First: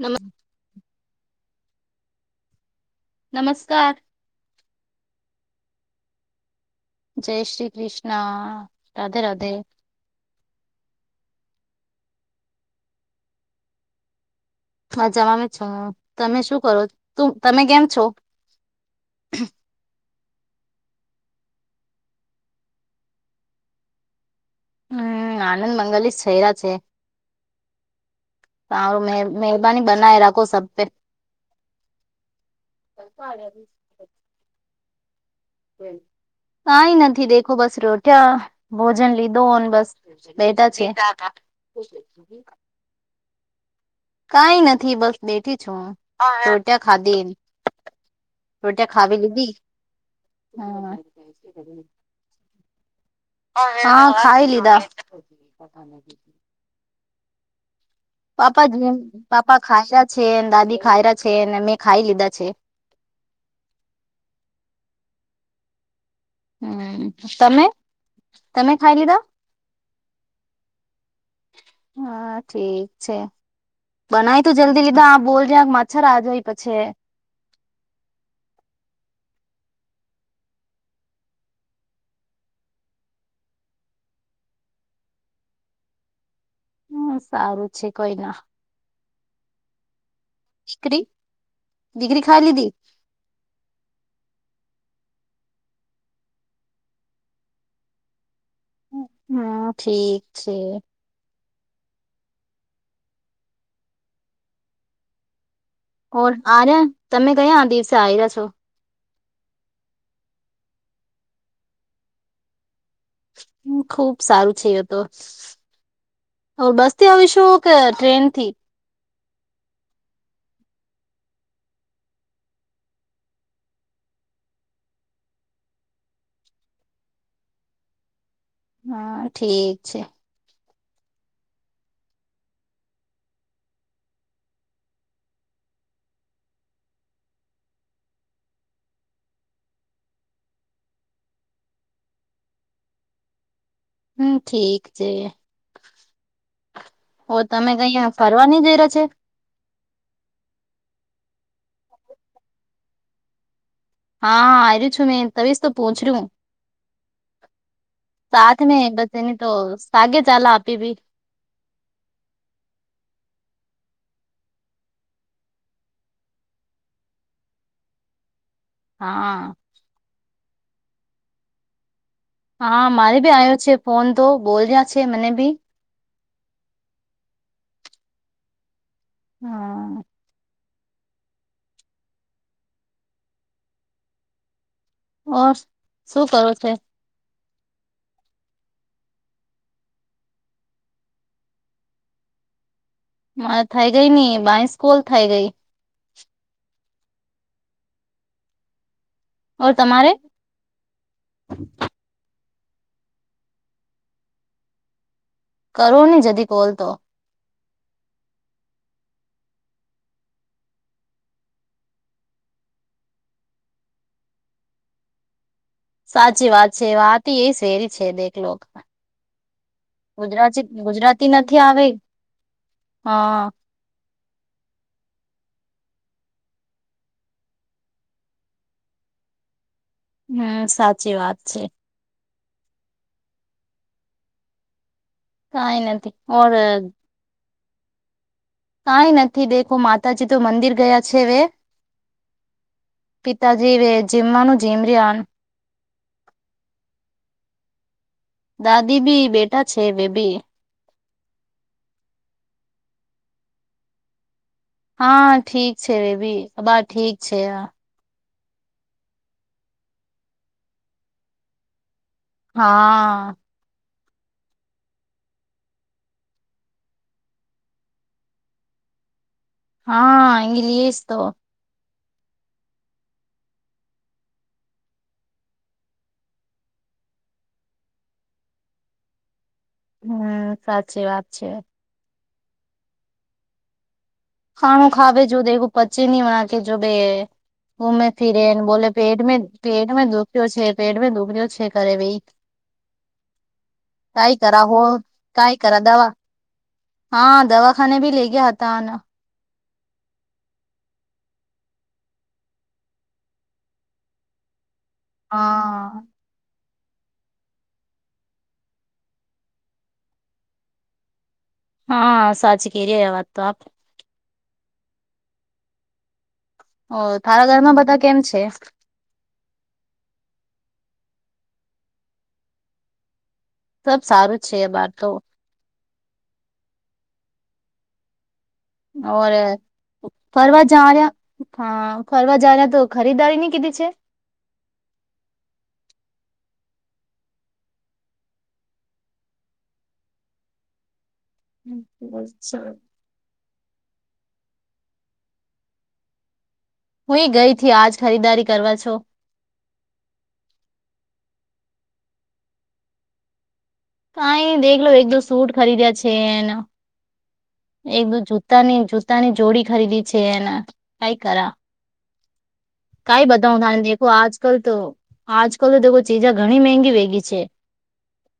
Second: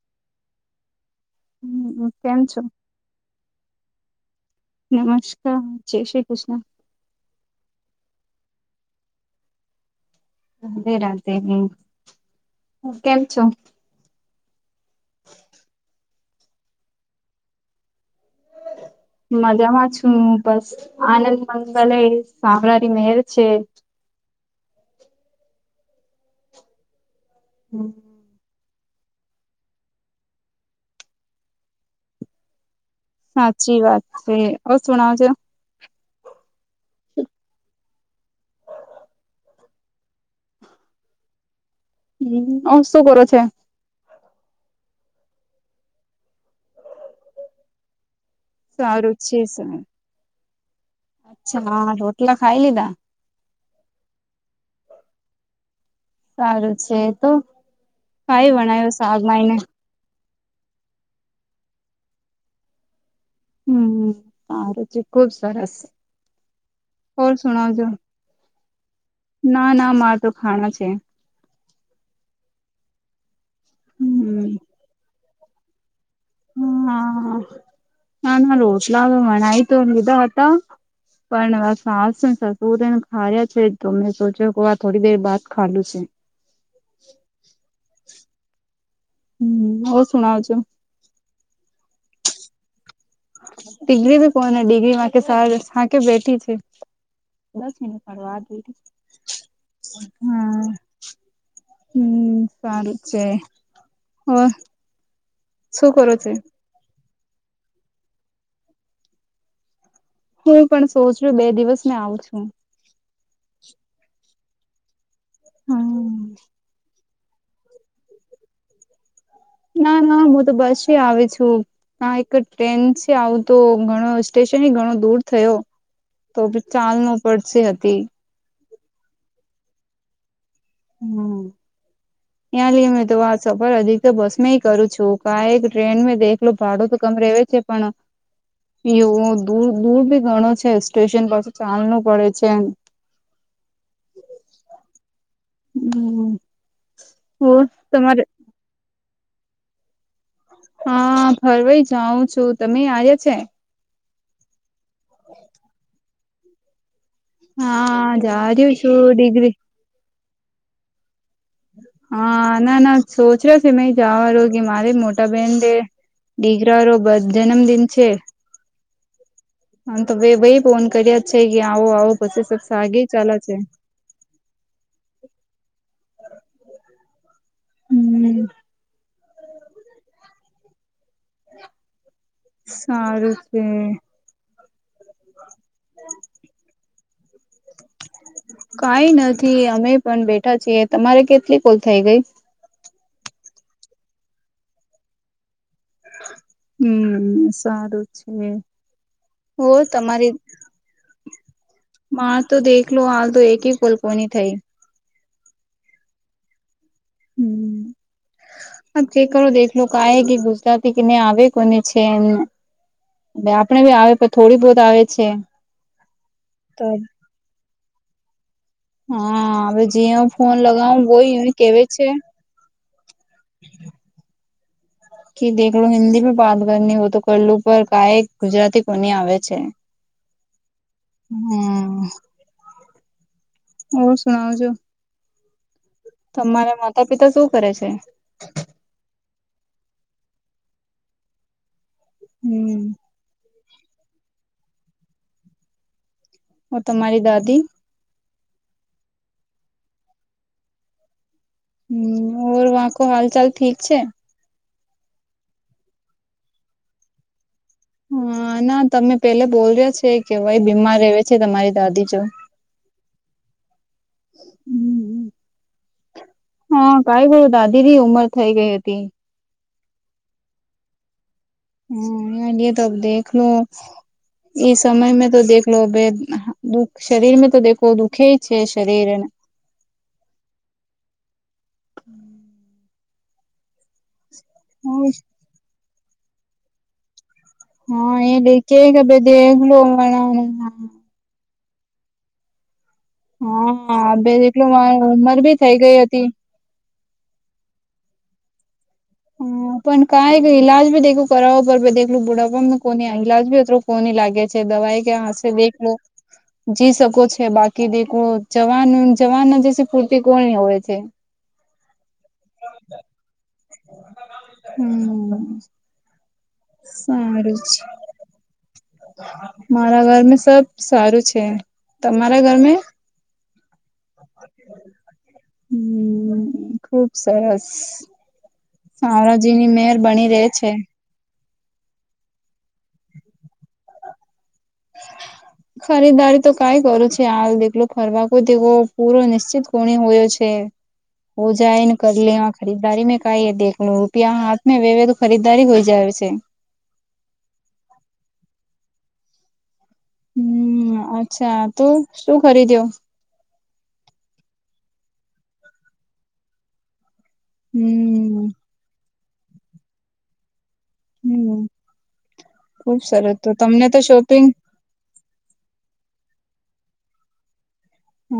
નમસ્ હમ કેમ છો? નમસ્કાર નમસ્કાર જય શ્રી કૃષ્ણ. જય શ્રી કૃષ્ણ રાધે રાધે રાધે રાધે હ કેમ છો હા જવામે છો તમે શું કરો તું તમે કેમ છો મજામાં છું હું બસ આનંદ મંગલય સામળા રી મેહેર છે હમ આનંદ મંગલીશ છેરા છે. હમ તું મહેરબાની બનાયે રાખો સબપે સાચી વાત છે ઓ સુણ છે કઈ નથી દેખો બસ રોટ્યા ભોજન લીધો બસ બેટા છે હા હમ અ શું કરો છે? કઈ નથી બસ બેઠી છું હું રોટ્યા ખાધી રોટિયા સારું ખાવી છે લીધી સારું હમ અચ્છા રોટલા ખાઈ લીધા હા ખાય લિદા સારું છે તો કઈ પાપા જેમ વણાયું શાકભાઈને પાપા ખાઈ રહ્યા છેને દાદી ખાઈ રહ્યા છેને મેં ખાઈ લીધા છે. હમ સારું છે ખુબ સરસ હમ ઓર તમે સુણાવજો તમે ખાય લીધા ના ના મારે તો ખાણા છે. હા ઠીક છે બનાય હમ તું જલ્દી લીધા આ બોલ જ અ્છ રા જોય પછી હા ના રોટલાા બનાય તો લિધા આતા પણ સાસને સસુરને ખા્યા છે તો સોચ્યો કે આ થોડી દેર બાદ ખાલુ છે હ સારું છે કોઈ ના હમ ઓ સુણાવ છો દિકરી દીકરી ખાલી ધી દીકરી બી કોને દીકરી સાસુ હારે કે બેઠી છે. [unintelligible] હમ ઠીક છે. હા હમ સારું છે હો હોર આ રહ્યા તમે કયા આ દિવસે આ રહ્યા છો. હું પણ સોચું બે દિવસ મે આવુ છું. ખુબ સારું છે એ તો હ બસ આવીશું ટ્રેન થી ના ના હું તો બસ આવી છું હા એક ટ્રેન છે આવું તો ઘણો સ્ટેશન ઘણો દૂર થયો તો બી ચાલ ન પડશે હતી હા ઠીક છે. હમ [inaudible] ત્યાં લઈ મે તો આ સફર અધિક તો બસ માં કરું છું ક ટ્રેન દેખલો ભાડો તો કમ રેવે છે. પણ એવું દૂર દૂર ભી ઘણો છે સ્ટેશન પાછ ચાલવ પડે છે. હમ ઠીક છે હમ ઓ ઓર તમે કઈ તમારે ફ [unintelligible] હા ફરવાઈ જાઉં છું તમે આવ્યા છે? હા હા આયરુ છું, ને તબીસ તો પૂછરી હું. હા જા સાથ રહ્યું મે છું બસ એની તો ડિગ્રી સાગે ચાલા આપી ભી. હા, ના ના સોચ રહ્યો છે મે જવા રોગે મારે મોટા બેન દે ડીગરા રો બ જનમદિન છે. હા. હ તો બે ભઈ ફોન કર્યા છે કે આવો આવો પછી સ હા આગે મારે બી ચાલે છે. આવ્યો ફોન તો બોલ રહ્યા છે મને બી હમ્મ. હા. સારું છે. ઓર શું કરું છે. કઈ નથી અમે પણ બેઠા છીએ તમારે કેટલી કોલ થઈ ગઈ? મારે થઈ ગઈ ની બાઈસ કોલ થઈ ગઈ. હમ્મ, સારું છે. હો ઓર તમારે તમારી માર તો દેખલો હાલ તો એક કોલ્પની થઈ. કરો ની જદી કોલ તો. હ ચેક કરો દેખલો કાએ એ કે ગુજરાતી કેને આવે કોને છે એને આપડે બી આવે પણ થોડી બહત આવે છે. સાચી વાત તો છે વાત તી એ સેરી છે દેખલો. હા હવે જે ફોન ગુજરાતી લગાવું ગુજરાતી ગોય એ નથી આવે કેવી છે. હા. કે દેખલું હિન્દી મે વાત કરની હોય તો કરલું પર કાઈ ગુજરાતી કોની આવે છે. હમ્મ સાચી વાત છે. ઓ સુનાવજો. કાઈ નથી. ઓર તમારા માતા પિતા શું કરે છે? કંઈ નથી દેખું માતાજી તો મંદિર ગયા છે વે. હમ્મ. પિતાજી વે જીમવાનું જીમ રહ્યાન. ઓ તમારી દાદી? દાદી ભી બેટા છે બેબી. હમ્મ વાકો હાલ ચાલ ઠીક છે? હા ઠીક છે રેબી અબા ઠીક છે હ. હા ના તમે પેલા બોલ્યા છે કે ભાઈ બીમાર રવે છે તમારી દાદી જો. હા. હમ્મ હમ્મ. હા કઈ બી, દાદી બી ઉમર થઈ ગઈ હતી. હાં ઇંગ્લીસ તો હમ્મ, ન્યે તો દેખ લો. ઈ સમય મે તો દેખલો બે હ દુખ શરીર મે તો દેખો, દુખે છે શરીર. હમ્મ, સાચી વાત છે. હમ્મ. ખાણું ખાવે જો દેવું પચે નહી વણા કે જો બે. ઉમે હા એ ફિરે, ને દેખે બોલે કે પેટ મે દેખલો પેટ મે હા દુઃખયો છે પેટ મે દુઃખરો છે કરે ભઈ. હા, બે કઈ કરા જેટલું હો [unintelligible] ઉમર કઈ બી થઇ કરા ગઈ દવા હતી. હા દવાખાને ભી લઈ ગ્યા હતા આને. હા પણ કાઈ બી ઈલાજ ભી દેખું કરાવ પર દેખલું બુઢાપા ને કોની ઈલાજી અ [unintelligible] કોની લાગે. છે, દવાઈ ક્યાં હશે દેખ હા લો. જી શકો છે બાકી દ જવાન જવાન ના જે ફૂર્તિ કોની હોય છે હા સાચી કે ર વાત તો આપ હમ ઓ થાર ઘરમાં બધા કેમ છે મારા ઘર મે સબ સારું છે તમારા ઘર મે સબ સારું જ છે બહાર તો હમ ખુબ સરસ ઓર સામળાજીની મેયર બની રહે ફરવા છે જા રહ્યા હા ફરવા જના તો ખરીદારી ની કીધી છે [inaudible] ખરીદારી તો કઈ કરું છે હાલ દલો ફરવા કોય તેવો પૂરો નિશ્ચિત કોણી હોયો છે [inaudible] હો જાય ને કર લે હ ખરીદદારી મે કઈ દેખ લું પ્યા હાથ વેવે તો ખરીદારી હોઈ જાય છે હું એ ગઈ થી આજ ખરીદારી કરવા છો હમ અચ્છા તોું શું ખરીદ્યો કઈ દેખલો એકદ સૂટ ખરીદ્યા છે એને એક દ હમ્મ જૂતાની જ પોતાની જોડી ખરીદી છે એને કઈ કરા હમ્મ ખુબ કઈ સરસ તો બતાવ ત તમને તો દેખો આજ શોપિંગ કલ તો આજ કલ તો ચીજા ઘણી મગી વેગી છે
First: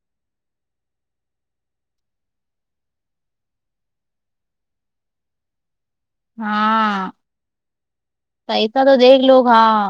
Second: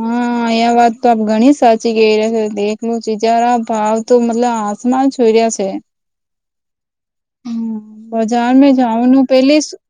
હા અંયા વાત તો આપ ઘણી સાચી કે ર છ દેલું ચીજારા ભાવ તો મતલબ સમાન છરી છે હા હમ્મ બજાર મે પૈસા તો દેખ જાવાનું લો પેલી હા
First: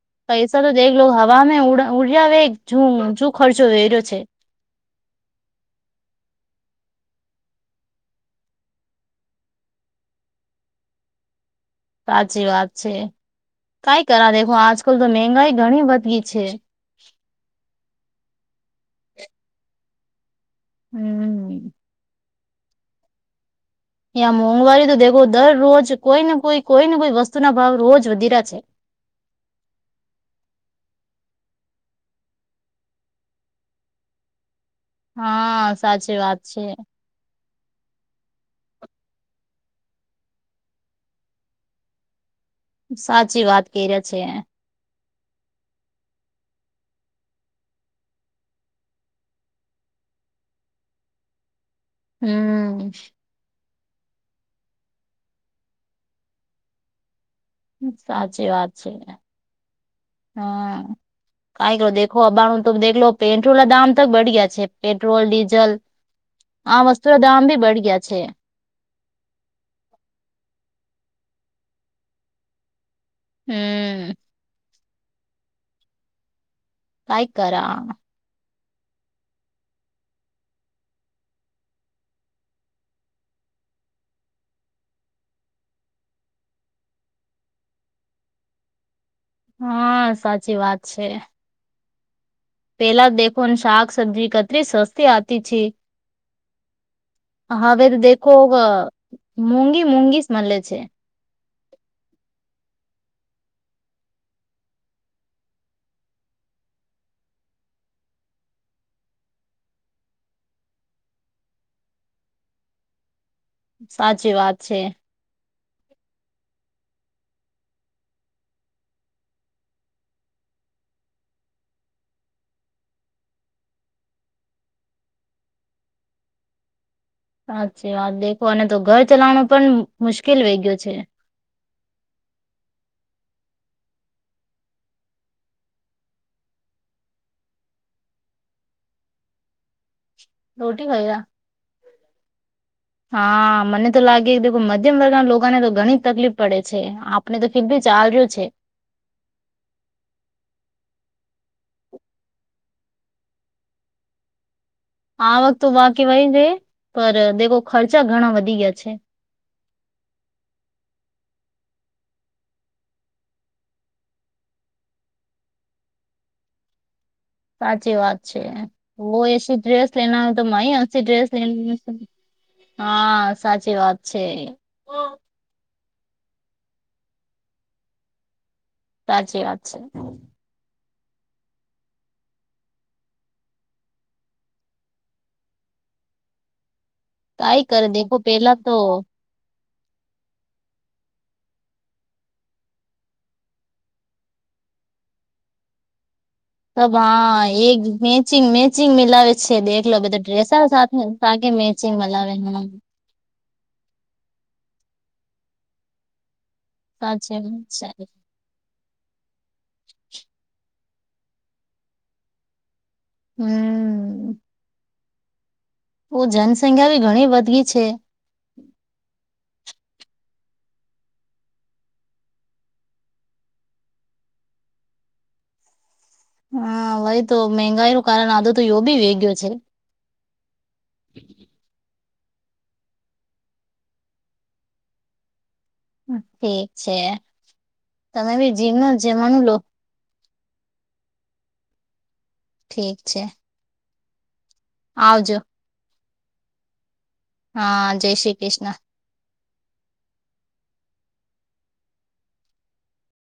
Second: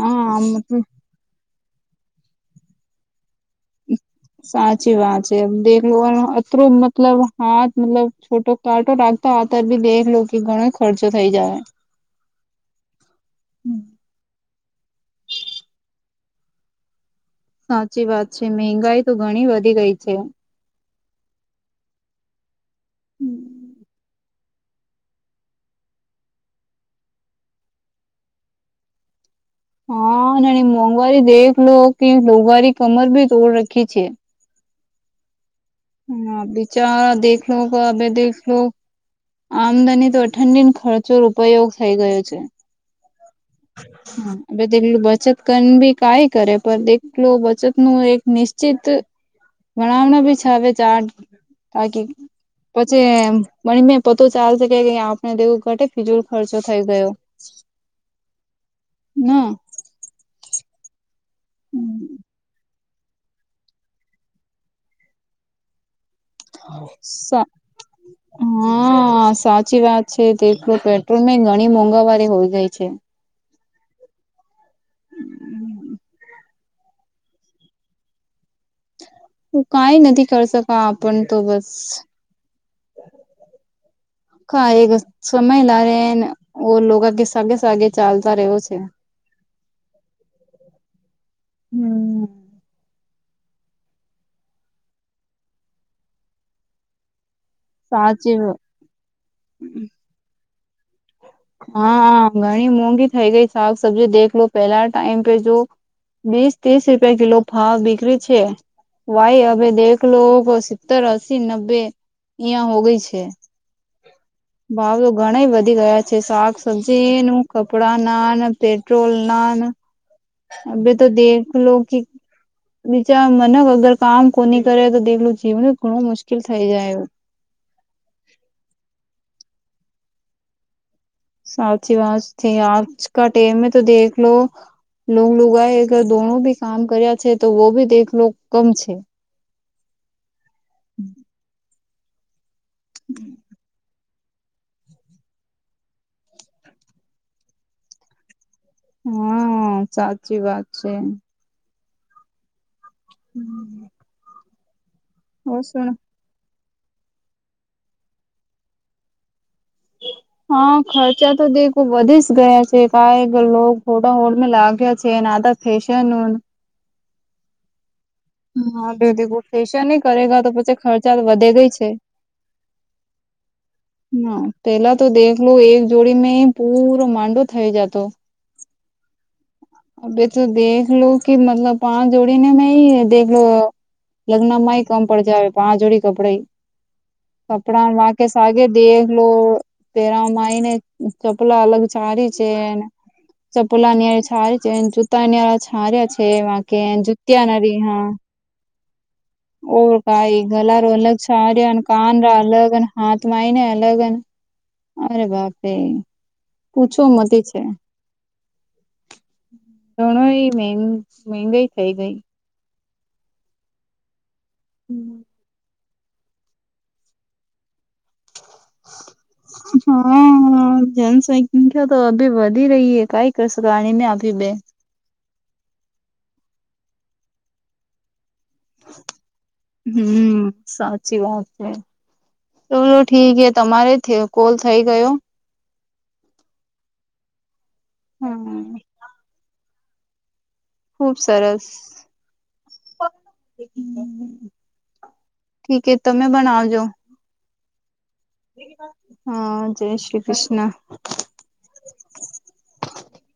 હા પૈસા તો મતલબ દેખ લો હવામાં ઉડ્યા વ જો ખર્ચો વે રહ્યો છે સાચી વાત છે દેખ અતરો મતલબ હાથ મતલબ છોટો ટાટો રાખતા આતાર બી દેખલો ઘણો ખર્ચો થઈ જાય સાચી વાત છે કઈ કર દેખો આજ કલ તો મંગાઈ ઘણી વધ ગી છે સાચી વાત છે મંગાઈ તો ઘણી વધી ગઈ છે હમ ત્યાં મોંઘવારી તો દેખો દરરોજ કોઈને કોઈ કોઈને કોઈ વસ્તુ ના ભાવ રોજ વધી રહ્યા છે હા ના મોંઘવારી દેખ લો કે મોઘવારી કમર ભી તોડ રખી છે હા સાચી હ વાત છે બીચારા દેખલો અ દેખલો આમદાની તો અઠંડીન ખર્ચો ઉપયોગ થઈ ગયો છે સાચી વાત કહી રહ્યા છે. હમ તેટલું બચત કર બી કઈ કરે પણ તેટલું બચત નું એક નિશ્ચિત ભણાવણા બી છે આવે ચાર બાાકી હમ. પછી મણી મેં પતું ચાલશે કે આપને દેવું ઘટે ફીજલ ખર્ચો થઈ ગયો સાચી વાત છે ના હા કઈકો દેખો અબાણ ત દેખ લો પેટ્રોલ ના દામ તોક બઢયા છે પેટ્રોલ ડીઝલ આ વસ્તુ ના સા દામ ભી બઢ ગયા છે હા સાચી વાત છે દલો પેટ્રોલ ઘણી મોંઘાવાળી હોય ગઈ છે હમ કઈ કર હ કઈ નથી કર શકા આપણ તો બસ [inaudible] કા એગ સમમેલા અરેન ઓ લોકો આ કે સાગે સાગે ચાલતા રહ્યો છે હા સાચી વાત છે હમ પેલા દેખો ને શાક સબ્જી કેટરી સસ્તી આવતી છે હવે તો દેખો સાચી મોઘી મુંઘીસ મળે છે હા ઘણી મોંઘી થઈઇ ગઈ શાક સબ્જી દેખ લો પેલા ટાઈમ પે જો વીસ ત્રીસ રૂપિયા કિલો ફાવ બીકરી છે ભાઈ હવે દેખલો સિત્તર અસી નબ્બે અિયાં હો ગઈ છે સાચી વાત છે ઘણી બધી ગયા છે શાક સબજી ન કપડા નાન પેટ્રોલ ના ન અભે તો દેખલો લો કે બીજા મન અગર કામ કોની કરે તો દેખલું જીવણ ઘણું મુશ્કેલ થઈ જાય એ સાચી વાત દેખો અને તો ઘર ચલાવનું પણ મુશ્કેલ વઈ ગયો છે સાચી વાત છે ઈ આજ કા ટેમ મે તો દેખ લો લ લગ આ અગ દોનો ભી કામ કર્યા છે તો વો ભી દેખ લો કમ છે રોટી ખાઈરા હા મને તો લાગે કે મધ્યમ વર્ગના લોકોને તો ઘણી તકલીફ પડે છે આપને તો ફી બી ચાલ્યું છે હમ સાચી વાત છે હમ આ વખત તો વાકીવાહી ર પર દેખો ખર્ચા ઘણા વધી ગયા છે [inaudible] હા ખર્ચા તો દેખો વધી જ ગયા છે ક હોોટા હોડ લાગ્યા છે ફેશન સાચી વાત છે હા વ બ્યુટી કો એસી ફેશિયલ ડ્રેસ નહી લેના કરેગા તો પછી હોય તોયસી ખર્ચા તો ડ્રેસ વધે ગઈ લેય છે. હા સાચી વાત છે હ પેલા તો દેખલું એક જોડી મે પૂરો માંડો થઈ જતો સાચી વાત છે અભે તો દેખ લો કે મતલબ પાચ જોડીને મે દેખલો લગ્ન માંય કમ પડ જ આવે પાંચ જોડી કપડાઈ કઈ કરે કપડા મા દેખો કે પેલા સાગે તો દેખ લો પેરા માઈ ને ચપલા અલગ સારી છે એમ ચપોલા નીય છારી છે જૂતા ળા છાર્યા છે વાકે જુત્યાનારી હા ઓ કઈ ગલાાર અલગ સાર કાનરા અલગ હા તો માય ને અલગ અરે બાપરે પૂછું સાચે મતી છે સારી ઘણ એ મેંગા મગાઈ થઇ ગઈ હમ હમ ઓ જનસંખ્યા બી ઘણી વધી છે [inaudible] હા જનસંખ્યા તો અભી વધી રહી હ કઈ કશણી ને અભી બે હા વાઈ તો મંગાઈ નું કારણ આજો તો યો બી વેગયો છે હમ સાચી વાત છે ચલો ઠીકે તમારે થયો કોલ થઈ ગયો ઠીક છે તમે બી હમ જીમનો જેમનું લો. ખુબ સરસ. ઠીક છે. હમ. આવજો. ઠીક એ તમે બનાજો. હા જય શ્રી કૃષ્ણ. હા જય શ્રી કૃષ્ણ.